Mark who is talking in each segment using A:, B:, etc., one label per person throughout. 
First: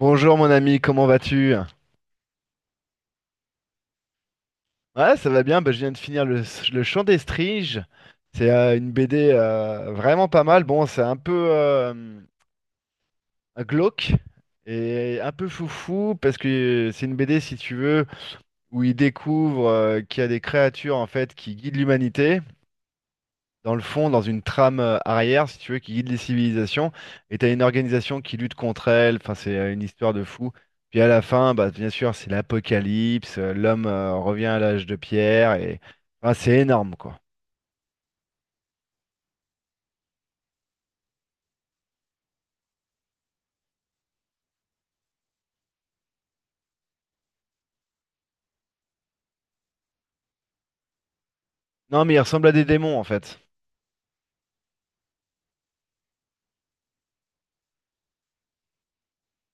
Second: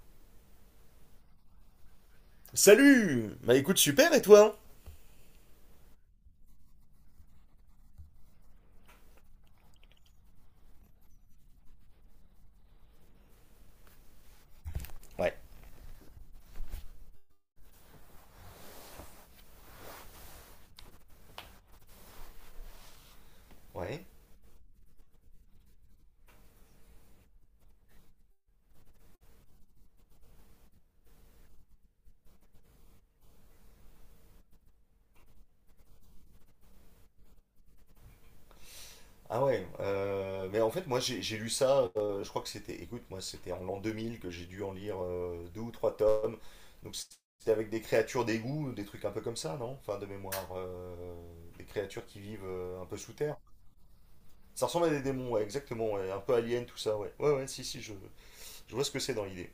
A: Bonjour mon ami, comment vas-tu?
B: Salut, bah écoute, super, et toi?
A: Ouais, ça va bien, bah, je viens de finir le Chant des Striges. C'est une BD vraiment pas mal. Bon, c'est un peu glauque et un
B: Ouais.
A: peu foufou parce que c'est une BD, si tu veux, où il découvre qu'il y a des créatures en fait qui guident l'humanité, dans le
B: Ouais.
A: fond, dans une trame arrière, si tu veux, qui guide les civilisations. Et t'as une organisation qui lutte contre elle. Enfin, c'est une histoire de fou. Puis à la fin, bah, bien sûr, c'est l'apocalypse. L'homme revient à l'âge de pierre. Et enfin, c'est énorme, quoi.
B: Ah ouais. Mais en fait, moi, j'ai lu ça, je crois que c'était, écoute, moi, c'était en l'an 2000 que j'ai dû en lire deux ou trois tomes. Donc, c'était avec des créatures d'égout, des trucs un peu comme ça, non? Enfin, de mémoire. Des
A: Non,
B: créatures
A: mais il
B: qui vivent
A: ressemble à des
B: un peu
A: démons, en
B: sous terre.
A: fait.
B: Ça ressemble à des démons, ouais, exactement. Ouais, un peu alien, tout ça, ouais. Ouais, ouais, si, si, je vois ce que c'est dans l'idée.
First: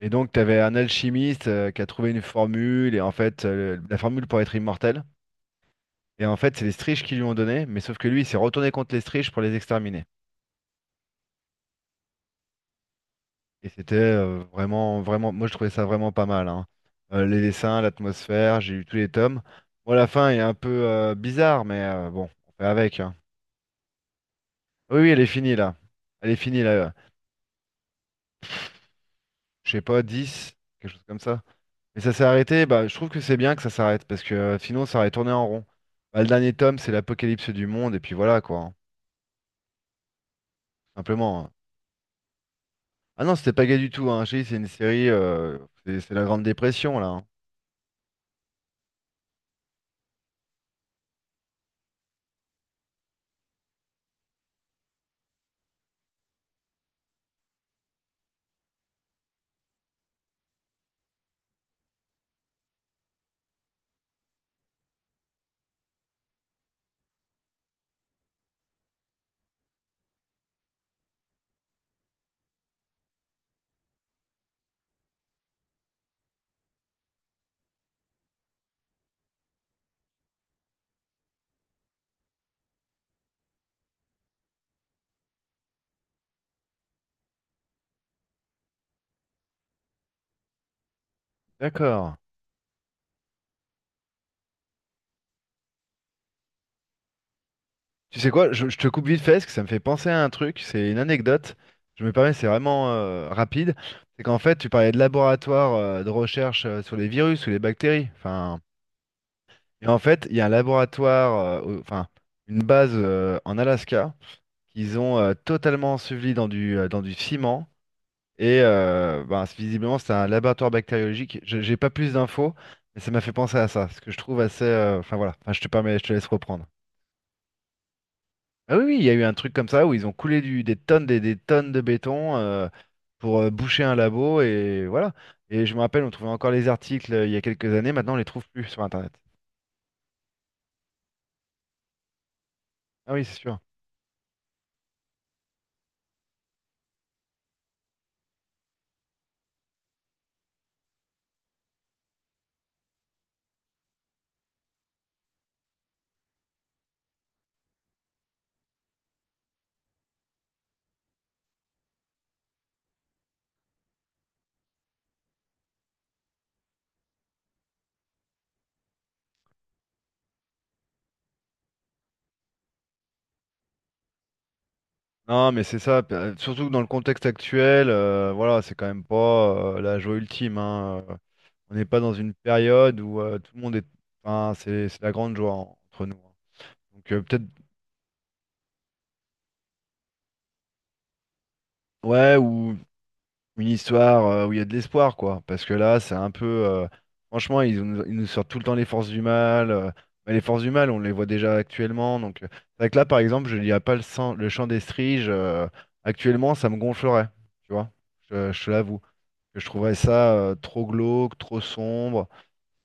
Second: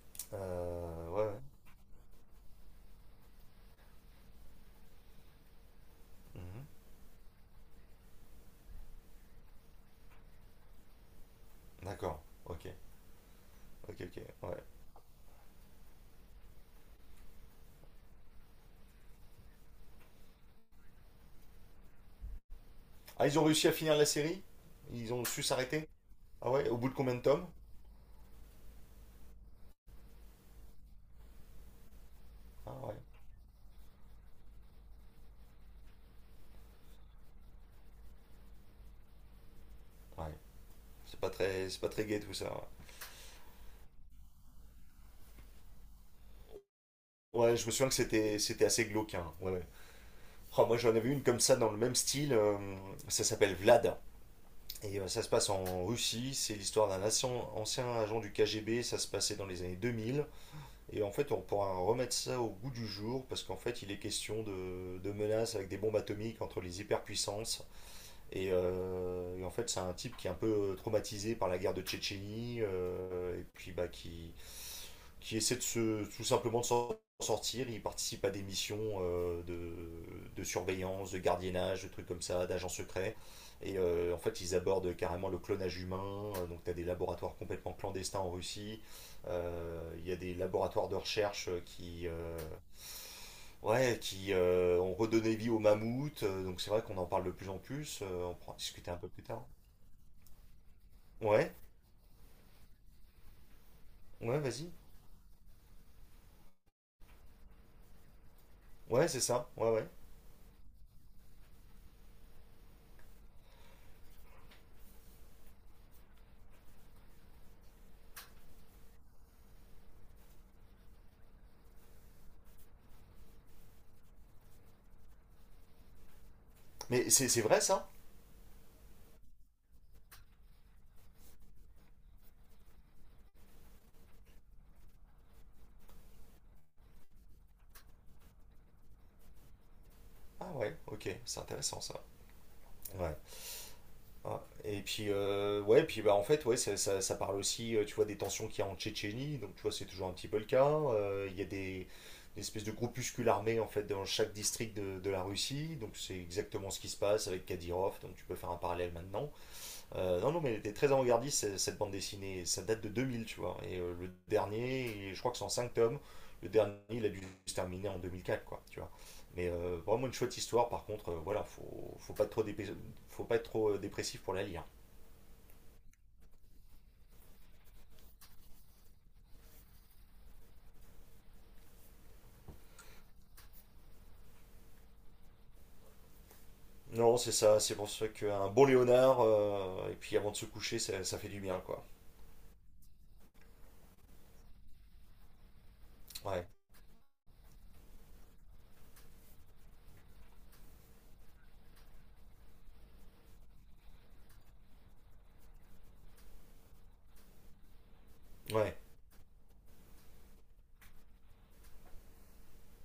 A: Et donc, t'avais un
B: Ouais, ouais.
A: alchimiste qui a trouvé une formule. Et en fait, la formule pour être immortel. Et en fait,
B: Mhm.
A: c'est les Striges qui lui ont donné. Mais sauf que lui, il s'est retourné contre les Striges pour les exterminer.
B: D'accord. Ok.
A: Et c'était
B: Ok, ok. Ouais.
A: vraiment, vraiment, moi je trouvais ça vraiment pas mal, hein. Les dessins, l'atmosphère, j'ai lu tous les tomes. Bon, la fin est un peu bizarre, mais bon, on fait avec, hein.
B: Ah, ils ont réussi à finir la série?
A: Oui, oui,
B: Ils
A: elle
B: ont
A: est
B: su
A: finie là.
B: s'arrêter?
A: Elle est
B: Ah
A: finie
B: ouais,
A: là.
B: au bout de combien de tomes?
A: Je sais pas, 10, quelque chose comme ça. Mais ça s'est arrêté,
B: Ah
A: bah, je
B: ouais,
A: trouve que c'est bien que ça s'arrête, parce que sinon ça aurait tourné en rond. Bah, le dernier tome, c'est l'apocalypse du monde, et puis voilà quoi, hein.
B: ouais.
A: Simplement, hein.
B: C'est pas très gai tout ça.
A: Ah non, c'était pas gay du tout, hein. J'ai dit, c'est une série, c'est la Grande Dépression là, hein.
B: Ouais, ouais, je me souviens que c'était assez glauque, hein. Ouais, ouais. Oh, moi j'en avais une comme ça dans le même style. Ça s'appelle Vlad. Et ça se passe en Russie. C'est l'histoire d'un ancien, ancien agent du KGB. Ça se passait dans les années 2000. Et en fait, on pourra remettre ça au goût du jour parce qu'en fait, il est question de menaces avec des bombes atomiques entre les hyperpuissances. Et en fait, c'est un type qui est un peu traumatisé par la guerre de Tchétchénie, et puis bah, qui essaie tout simplement de s'en sortir. Il participe à des missions de surveillance, de gardiennage, de trucs comme ça, d'agents secrets. Et en fait, ils abordent carrément le clonage humain. Donc, tu as des laboratoires complètement clandestins en Russie. Il y a des laboratoires de recherche
A: D'accord.
B: ouais, qui ont redonné vie aux mammouths. Donc, c'est vrai qu'on en parle de plus en plus.
A: Tu
B: Euh,
A: sais
B: on
A: quoi,
B: pourra en
A: je te
B: discuter un
A: coupe
B: peu
A: vite
B: plus
A: fait
B: tard.
A: parce que ça me fait penser à un truc, c'est une
B: Ouais,
A: anecdote. Je me permets, c'est vraiment rapide. C'est qu'en
B: ouais,
A: fait, tu
B: vas-y.
A: parlais de laboratoire de recherche sur les virus ou les bactéries. Enfin,
B: Ouais, c'est ça. Ouais,
A: et
B: ouais.
A: en fait, il y a un laboratoire, enfin, une base en Alaska qu'ils ont totalement enseveli dans dans du ciment. Et visiblement, c'est un laboratoire bactériologique. J'ai pas plus d'infos, mais ça m'a fait penser à ça, ce que je trouve assez. Enfin voilà, enfin, je te permets, je te laisse reprendre.
B: Mais c'est vrai ça?
A: Ah oui, oui, il y a eu un truc comme ça où ils ont des tonnes, des tonnes de béton pour boucher un labo et voilà. Et je me rappelle, on trouvait encore les articles il y a quelques années, maintenant on les trouve plus sur Internet.
B: Ah ouais, ok, c'est intéressant ça.
A: Ah
B: Ouais.
A: oui, c'est sûr.
B: Ah, et puis, ouais, puis bah, en fait, ouais, ça parle aussi, tu vois, des tensions qu'il y a en Tchétchénie, donc tu vois, c'est toujours un petit peu le cas. Il y a des espèces de groupuscules armés, en fait, dans chaque district de la Russie, donc c'est exactement ce qui se passe avec Kadyrov, donc tu peux faire un parallèle maintenant. Non, non, mais elle était très avant-gardiste, cette bande dessinée. Ça date de 2000, tu vois. Et le dernier, je crois que c'est en 5 tomes. Le dernier, il a dû se terminer en 2004, quoi, tu vois. Mais vraiment une chouette histoire, par contre, voilà, faut pas être trop dépressif pour la lire.
A: Non, mais c'est ça. Surtout que dans le contexte actuel, voilà, c'est quand même pas la joie ultime, hein. On n'est pas dans une période où tout le monde est. Enfin, c'est la grande joie entre nous, hein. Donc
B: Non, c'est
A: peut-être,
B: ça, c'est pour ça qu'un bon Léonard, et puis avant de se coucher, ça fait du bien, quoi.
A: ouais, ou une histoire où il y a de l'espoir, quoi. Parce que là, c'est un peu.
B: Ouais,
A: Franchement, ils nous sortent tout le temps les forces du mal. Mais les forces du mal, on les voit déjà actuellement. Donc, c'est vrai que là, par exemple, je lirais pas le chant des striges. Actuellement, ça me gonflerait. Tu vois, je te
B: ouais.
A: l'avoue. Que Je trouverais ça trop glauque, trop sombre.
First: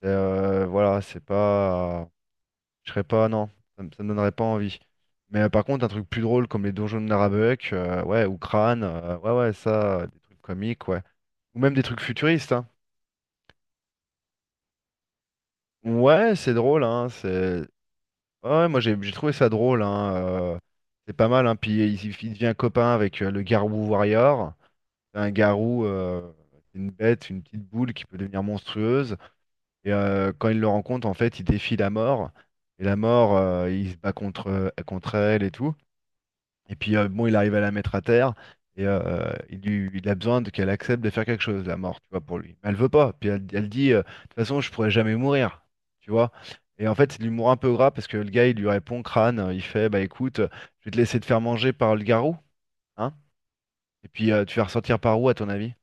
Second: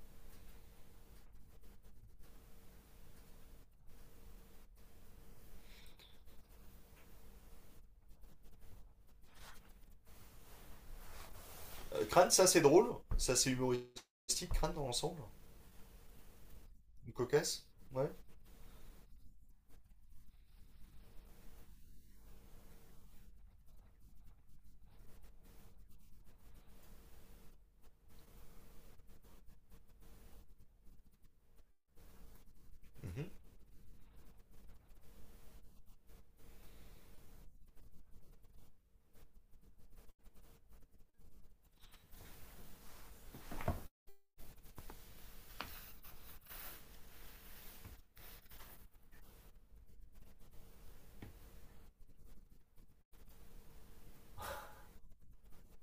A: Voilà, c'est pas. Je serais pas, non, ça me donnerait pas envie. Mais par contre, un truc plus drôle comme les donjons de Narabeuk, ouais, ou Crâne, ouais, ouais, ça, des trucs comiques, ouais. Ou même des trucs
B: Crâne, ça
A: futuristes,
B: c'est
A: hein.
B: drôle, ça c'est humoristique, Crâne dans l'ensemble,
A: Ouais, c'est drôle, hein,
B: une
A: c'est...
B: cocasse,
A: Ouais,
B: ouais.
A: ouais, moi j'ai trouvé ça drôle, hein. euh, c'est pas mal, hein. Puis il il devient copain avec le Garou Warrior. C'est un garou, c'est une bête, une petite boule qui peut devenir monstrueuse. Et quand il le rencontre, en fait, il défie la mort. Et la
B: Mhm.
A: mort, il se bat contre elle et tout. Et puis bon, il arrive à la mettre à terre et il a besoin qu'elle accepte de faire quelque chose, la mort, tu vois, pour lui. Mais elle veut pas. Puis elle dit, de toute façon, je pourrais jamais mourir, tu vois. Et en fait, c'est de l'humour un peu gras parce que le gars, il lui répond crâne, il fait, bah écoute, je vais te laisser te faire manger par le garrot, hein. Et puis tu vas ressortir par où, à ton avis?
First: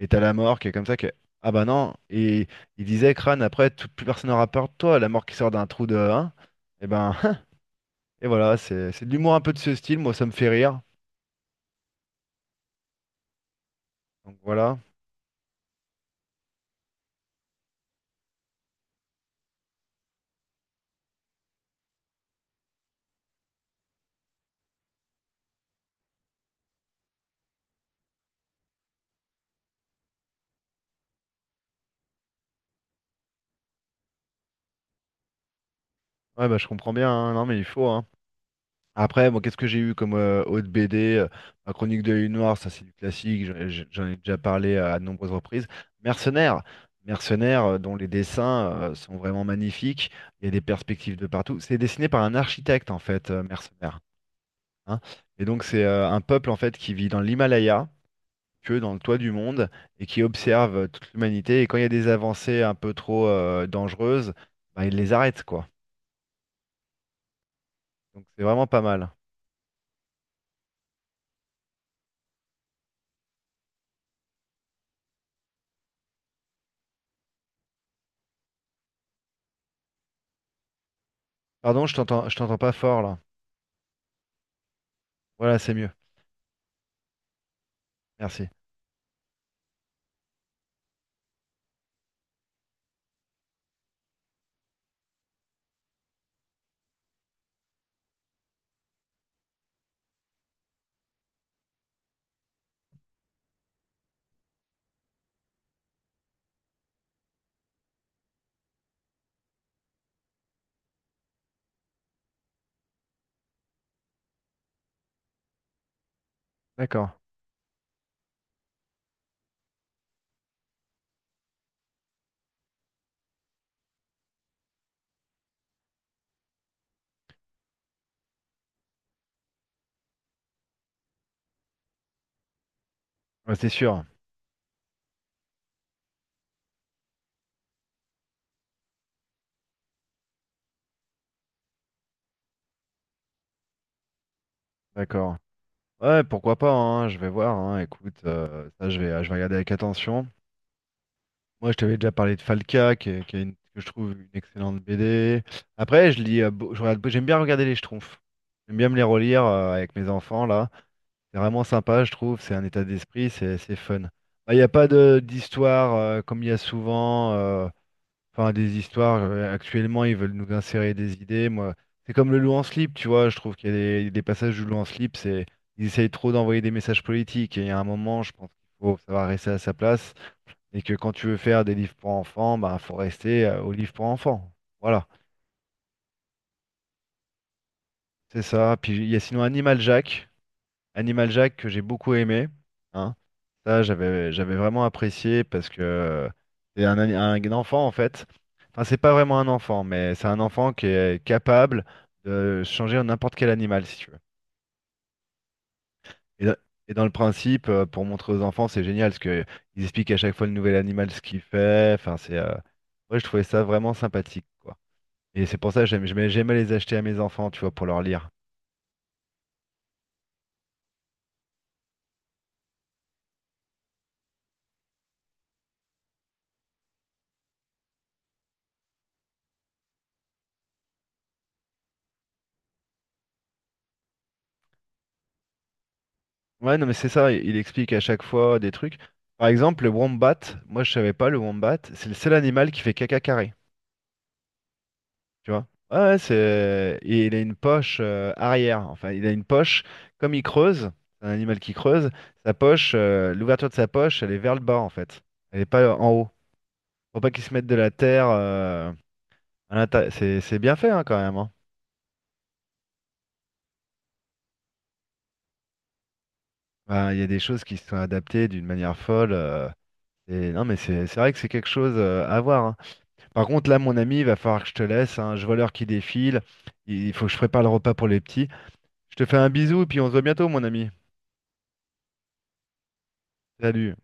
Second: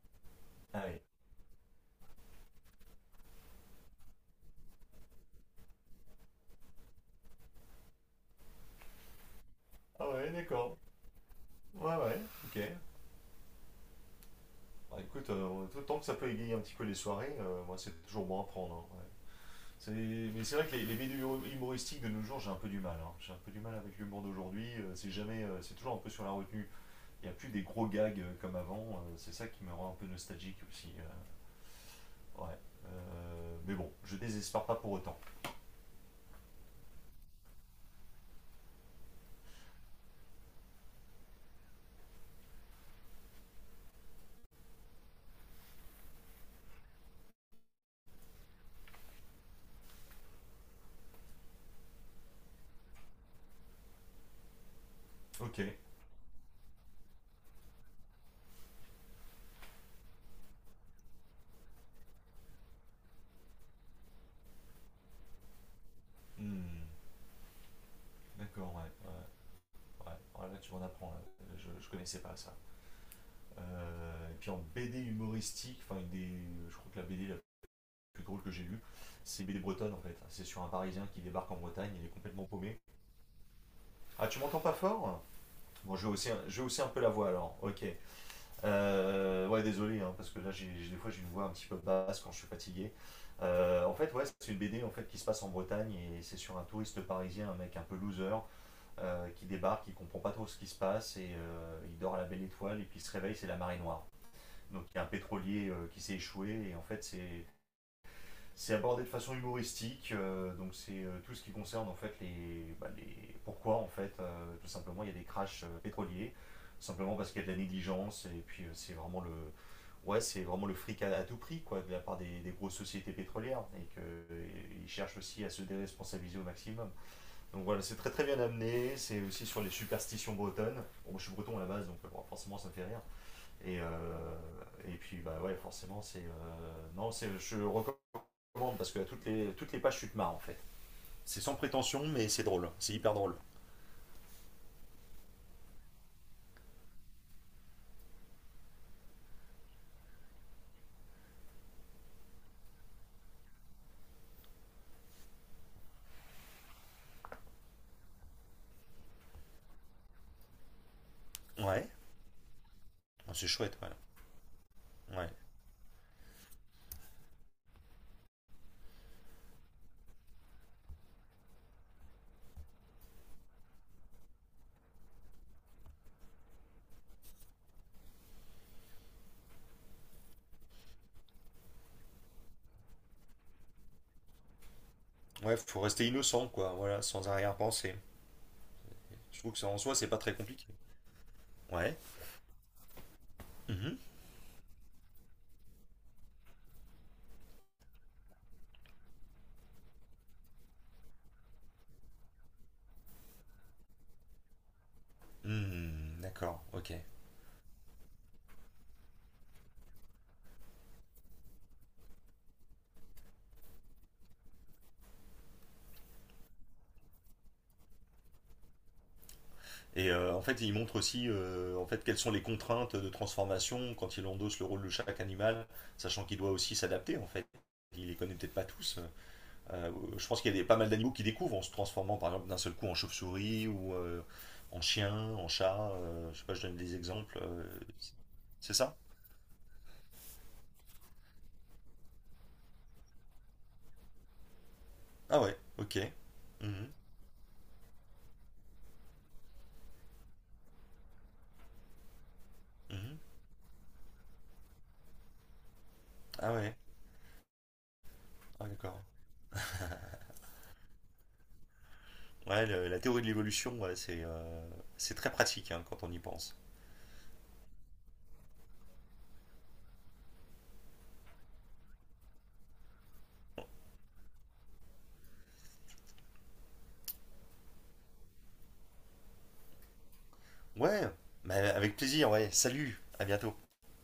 A: Et t'as la mort qui est
B: Ah
A: comme ça
B: oui.
A: que, ah bah non. Et il disait crâne, après, tout, plus personne n'aura peur de toi, la mort qui sort d'un trou de, hein. Et ben, et voilà, c'est de l'humour un peu de ce style.
B: Ah
A: Moi, ça
B: ouais,
A: me fait
B: d'accord.
A: rire.
B: Ouais, ouais, ok.
A: Donc voilà.
B: Bah, écoute, tant que ça peut égayer un petit peu les soirées, moi c'est toujours bon à prendre, hein, ouais. C'est- Mais c'est vrai que les vidéos humoristiques de nos jours, j'ai un peu du mal, hein. J'ai un peu du mal avec l'humour d'aujourd'hui. C'est jamais, c'est toujours un peu sur la retenue. Il n'y a plus des gros gags comme avant. C'est ça qui me rend un peu nostalgique aussi, ouais. Mais bon, je désespère pas pour autant.
A: Ouais, bah, je comprends bien, hein. Non, mais il faut, hein. Après, moi, qu'est-ce que j'ai eu comme autre BD? Ma chronique de l'œil noir, ça c'est du classique, j'en ai déjà parlé à de nombreuses reprises. Mercenaires, Mercenaires dont les dessins sont vraiment magnifiques, il y a des perspectives de partout. C'est dessiné par un architecte, en fait, Mercenaires, hein. Et
B: Ok.
A: donc, c'est un peuple, en fait, qui vit dans l'Himalaya, que dans le toit du monde, et qui observe toute l'humanité. Et quand il y a des avancées un peu trop dangereuses, bah, il les arrêtent quoi.
B: Hmm.
A: Donc, c'est vraiment
B: D'accord,
A: pas
B: ouais.
A: mal.
B: Ouais, ouais. Ouais, là, tu m'en apprends là. Je connaissais pas ça. Et puis en BD humoristique, enfin, je crois que la BD plus drôle que j'ai lu. C'est BD bretonne en fait. C'est sur un Parisien qui débarque en
A: Pardon,
B: Bretagne, il est
A: je
B: complètement
A: t'entends pas
B: paumé.
A: fort là.
B: Ah, tu m'entends pas fort?
A: Voilà, c'est mieux.
B: Bon, je vais aussi un peu la voix alors. Ok.
A: Merci.
B: Ouais, désolé, hein, parce que là, des fois, j'ai une voix un petit peu basse quand je suis fatigué. En fait, ouais, c'est une BD en fait qui se passe en Bretagne et c'est sur un touriste parisien, un mec un peu loser, qui débarque, qui comprend pas trop ce qui se passe et il dort à la belle étoile et puis il se réveille, c'est la marée noire. Donc il y a un pétrolier qui s'est échoué et en fait c'est abordé de façon humoristique, donc c'est tout ce qui concerne en fait bah, les pourquoi en fait tout simplement il y a des crashs pétroliers,
A: D'accord.
B: simplement parce qu'il y a de la négligence et puis c'est vraiment le ouais, c'est vraiment le fric à tout prix quoi de la part des grosses sociétés pétrolières et qu'ils cherchent aussi à se déresponsabiliser au maximum. Donc voilà c'est très très bien amené, c'est aussi sur les superstitions bretonnes. Bon, moi, je suis breton à la base donc bon, forcément ça me fait rire
A: Ouais, c'est
B: et euh,
A: sûr.
B: et puis bah ouais forcément c'est non c'est je recommande parce que toutes les pages, tu te marres en fait. C'est sans prétention, mais c'est drôle. C'est hyper drôle.
A: D'accord. Ouais, pourquoi pas, hein, je vais voir, hein. Écoute, ça, je vais regarder avec attention. Moi, je t'avais déjà parlé de Falca, qui est que je trouve une excellente BD. Après, je lis, beau- je regarde- j'aime bien regarder les Schtroumpfs. J'aime bien me les relire avec mes enfants là. C'est vraiment
B: Ouais.
A: sympa, je trouve. C'est un état d'esprit,
B: Oh, c'est
A: c'est
B: chouette, ouais.
A: fun. Bah, il n'y a pas de
B: Ouais.
A: d'histoire comme il y a souvent. Enfin, des histoires, actuellement, ils veulent nous insérer des idées. Moi, c'est comme le loup en slip, tu vois. Je trouve qu'il y a des passages du loup en slip, c'est, ils essayent trop d'envoyer des messages politiques. Et il y a un moment, je pense qu'il faut savoir rester à sa place. Et que quand tu veux faire des livres pour enfants, bah, faut rester aux livres pour enfants. Voilà,
B: Ouais, faut rester innocent, quoi. Voilà, sans arrière-pensée.
A: c'est ça. Puis il y a
B: Je
A: sinon
B: trouve que ça, en
A: Animal
B: soi, c'est pas
A: Jack.
B: très compliqué.
A: Animal Jack que j'ai
B: Ouais.
A: beaucoup aimé. Hein. Ça,
B: Mhm.
A: j'avais vraiment apprécié parce que c'est un, un enfant en fait. Enfin, c'est pas vraiment un enfant, mais c'est un enfant qui est capable de changer en n'importe quel animal si tu veux.
B: Hmm,
A: Et, dans
B: d'accord, ok.
A: et dans le principe, pour montrer aux enfants, c'est génial parce que ils expliquent à chaque fois le nouvel animal ce qu'il fait. Enfin, c'est ouais, je trouvais ça vraiment sympathique, quoi. Et c'est pour ça que j'aimais les acheter à mes enfants, tu vois, pour leur lire.
B: Et en fait, il montre aussi en fait, quelles sont les contraintes de transformation quand il endosse le rôle de chaque animal, sachant qu'il doit aussi s'adapter, en fait. Il les connaît peut-être pas tous. Euh, je pense qu'il y a pas mal d'animaux qui découvrent en se transformant par exemple d'un seul coup en chauve-souris ou en chien, en chat. Je sais pas, je donne
A: Ouais, non, mais
B: des
A: c'est ça,
B: exemples.
A: il
B: euh,
A: explique à chaque fois des
B: c'est ça?
A: trucs. Par exemple, le wombat, moi je savais pas, le wombat, c'est le seul animal qui fait caca carré.
B: Ah
A: Tu
B: ouais,
A: vois? Ouais,
B: ok.
A: ouais,
B: Mhm,
A: c'est... Et il a une poche arrière. Enfin, il a une poche, comme il creuse, c'est un animal qui creuse, sa poche,
B: mhm.
A: l'ouverture de sa poche, elle est vers le bas, en fait. Elle est pas en haut.
B: Ah ouais,
A: Faut pas qu'il se mette de la terre
B: ah d'accord.
A: à l'intérieur. C'est bien fait, hein, quand même, hein.
B: Ouais, la théorie de l'évolution, ouais, c'est très pratique, hein, quand on y pense.
A: Enfin, il y a des choses qui se sont adaptées d'une manière folle. Et non, mais c'est vrai que c'est quelque chose à voir, hein. Par contre, là, mon ami, il va falloir que je te laisse, hein. Je vois l'heure qui défile. Il faut que je prépare le repas pour les petits. Je te fais un bisou et puis on se voit bientôt, mon ami.
B: Ouais, mais avec plaisir, ouais. Salut, à bientôt.
A: Salut.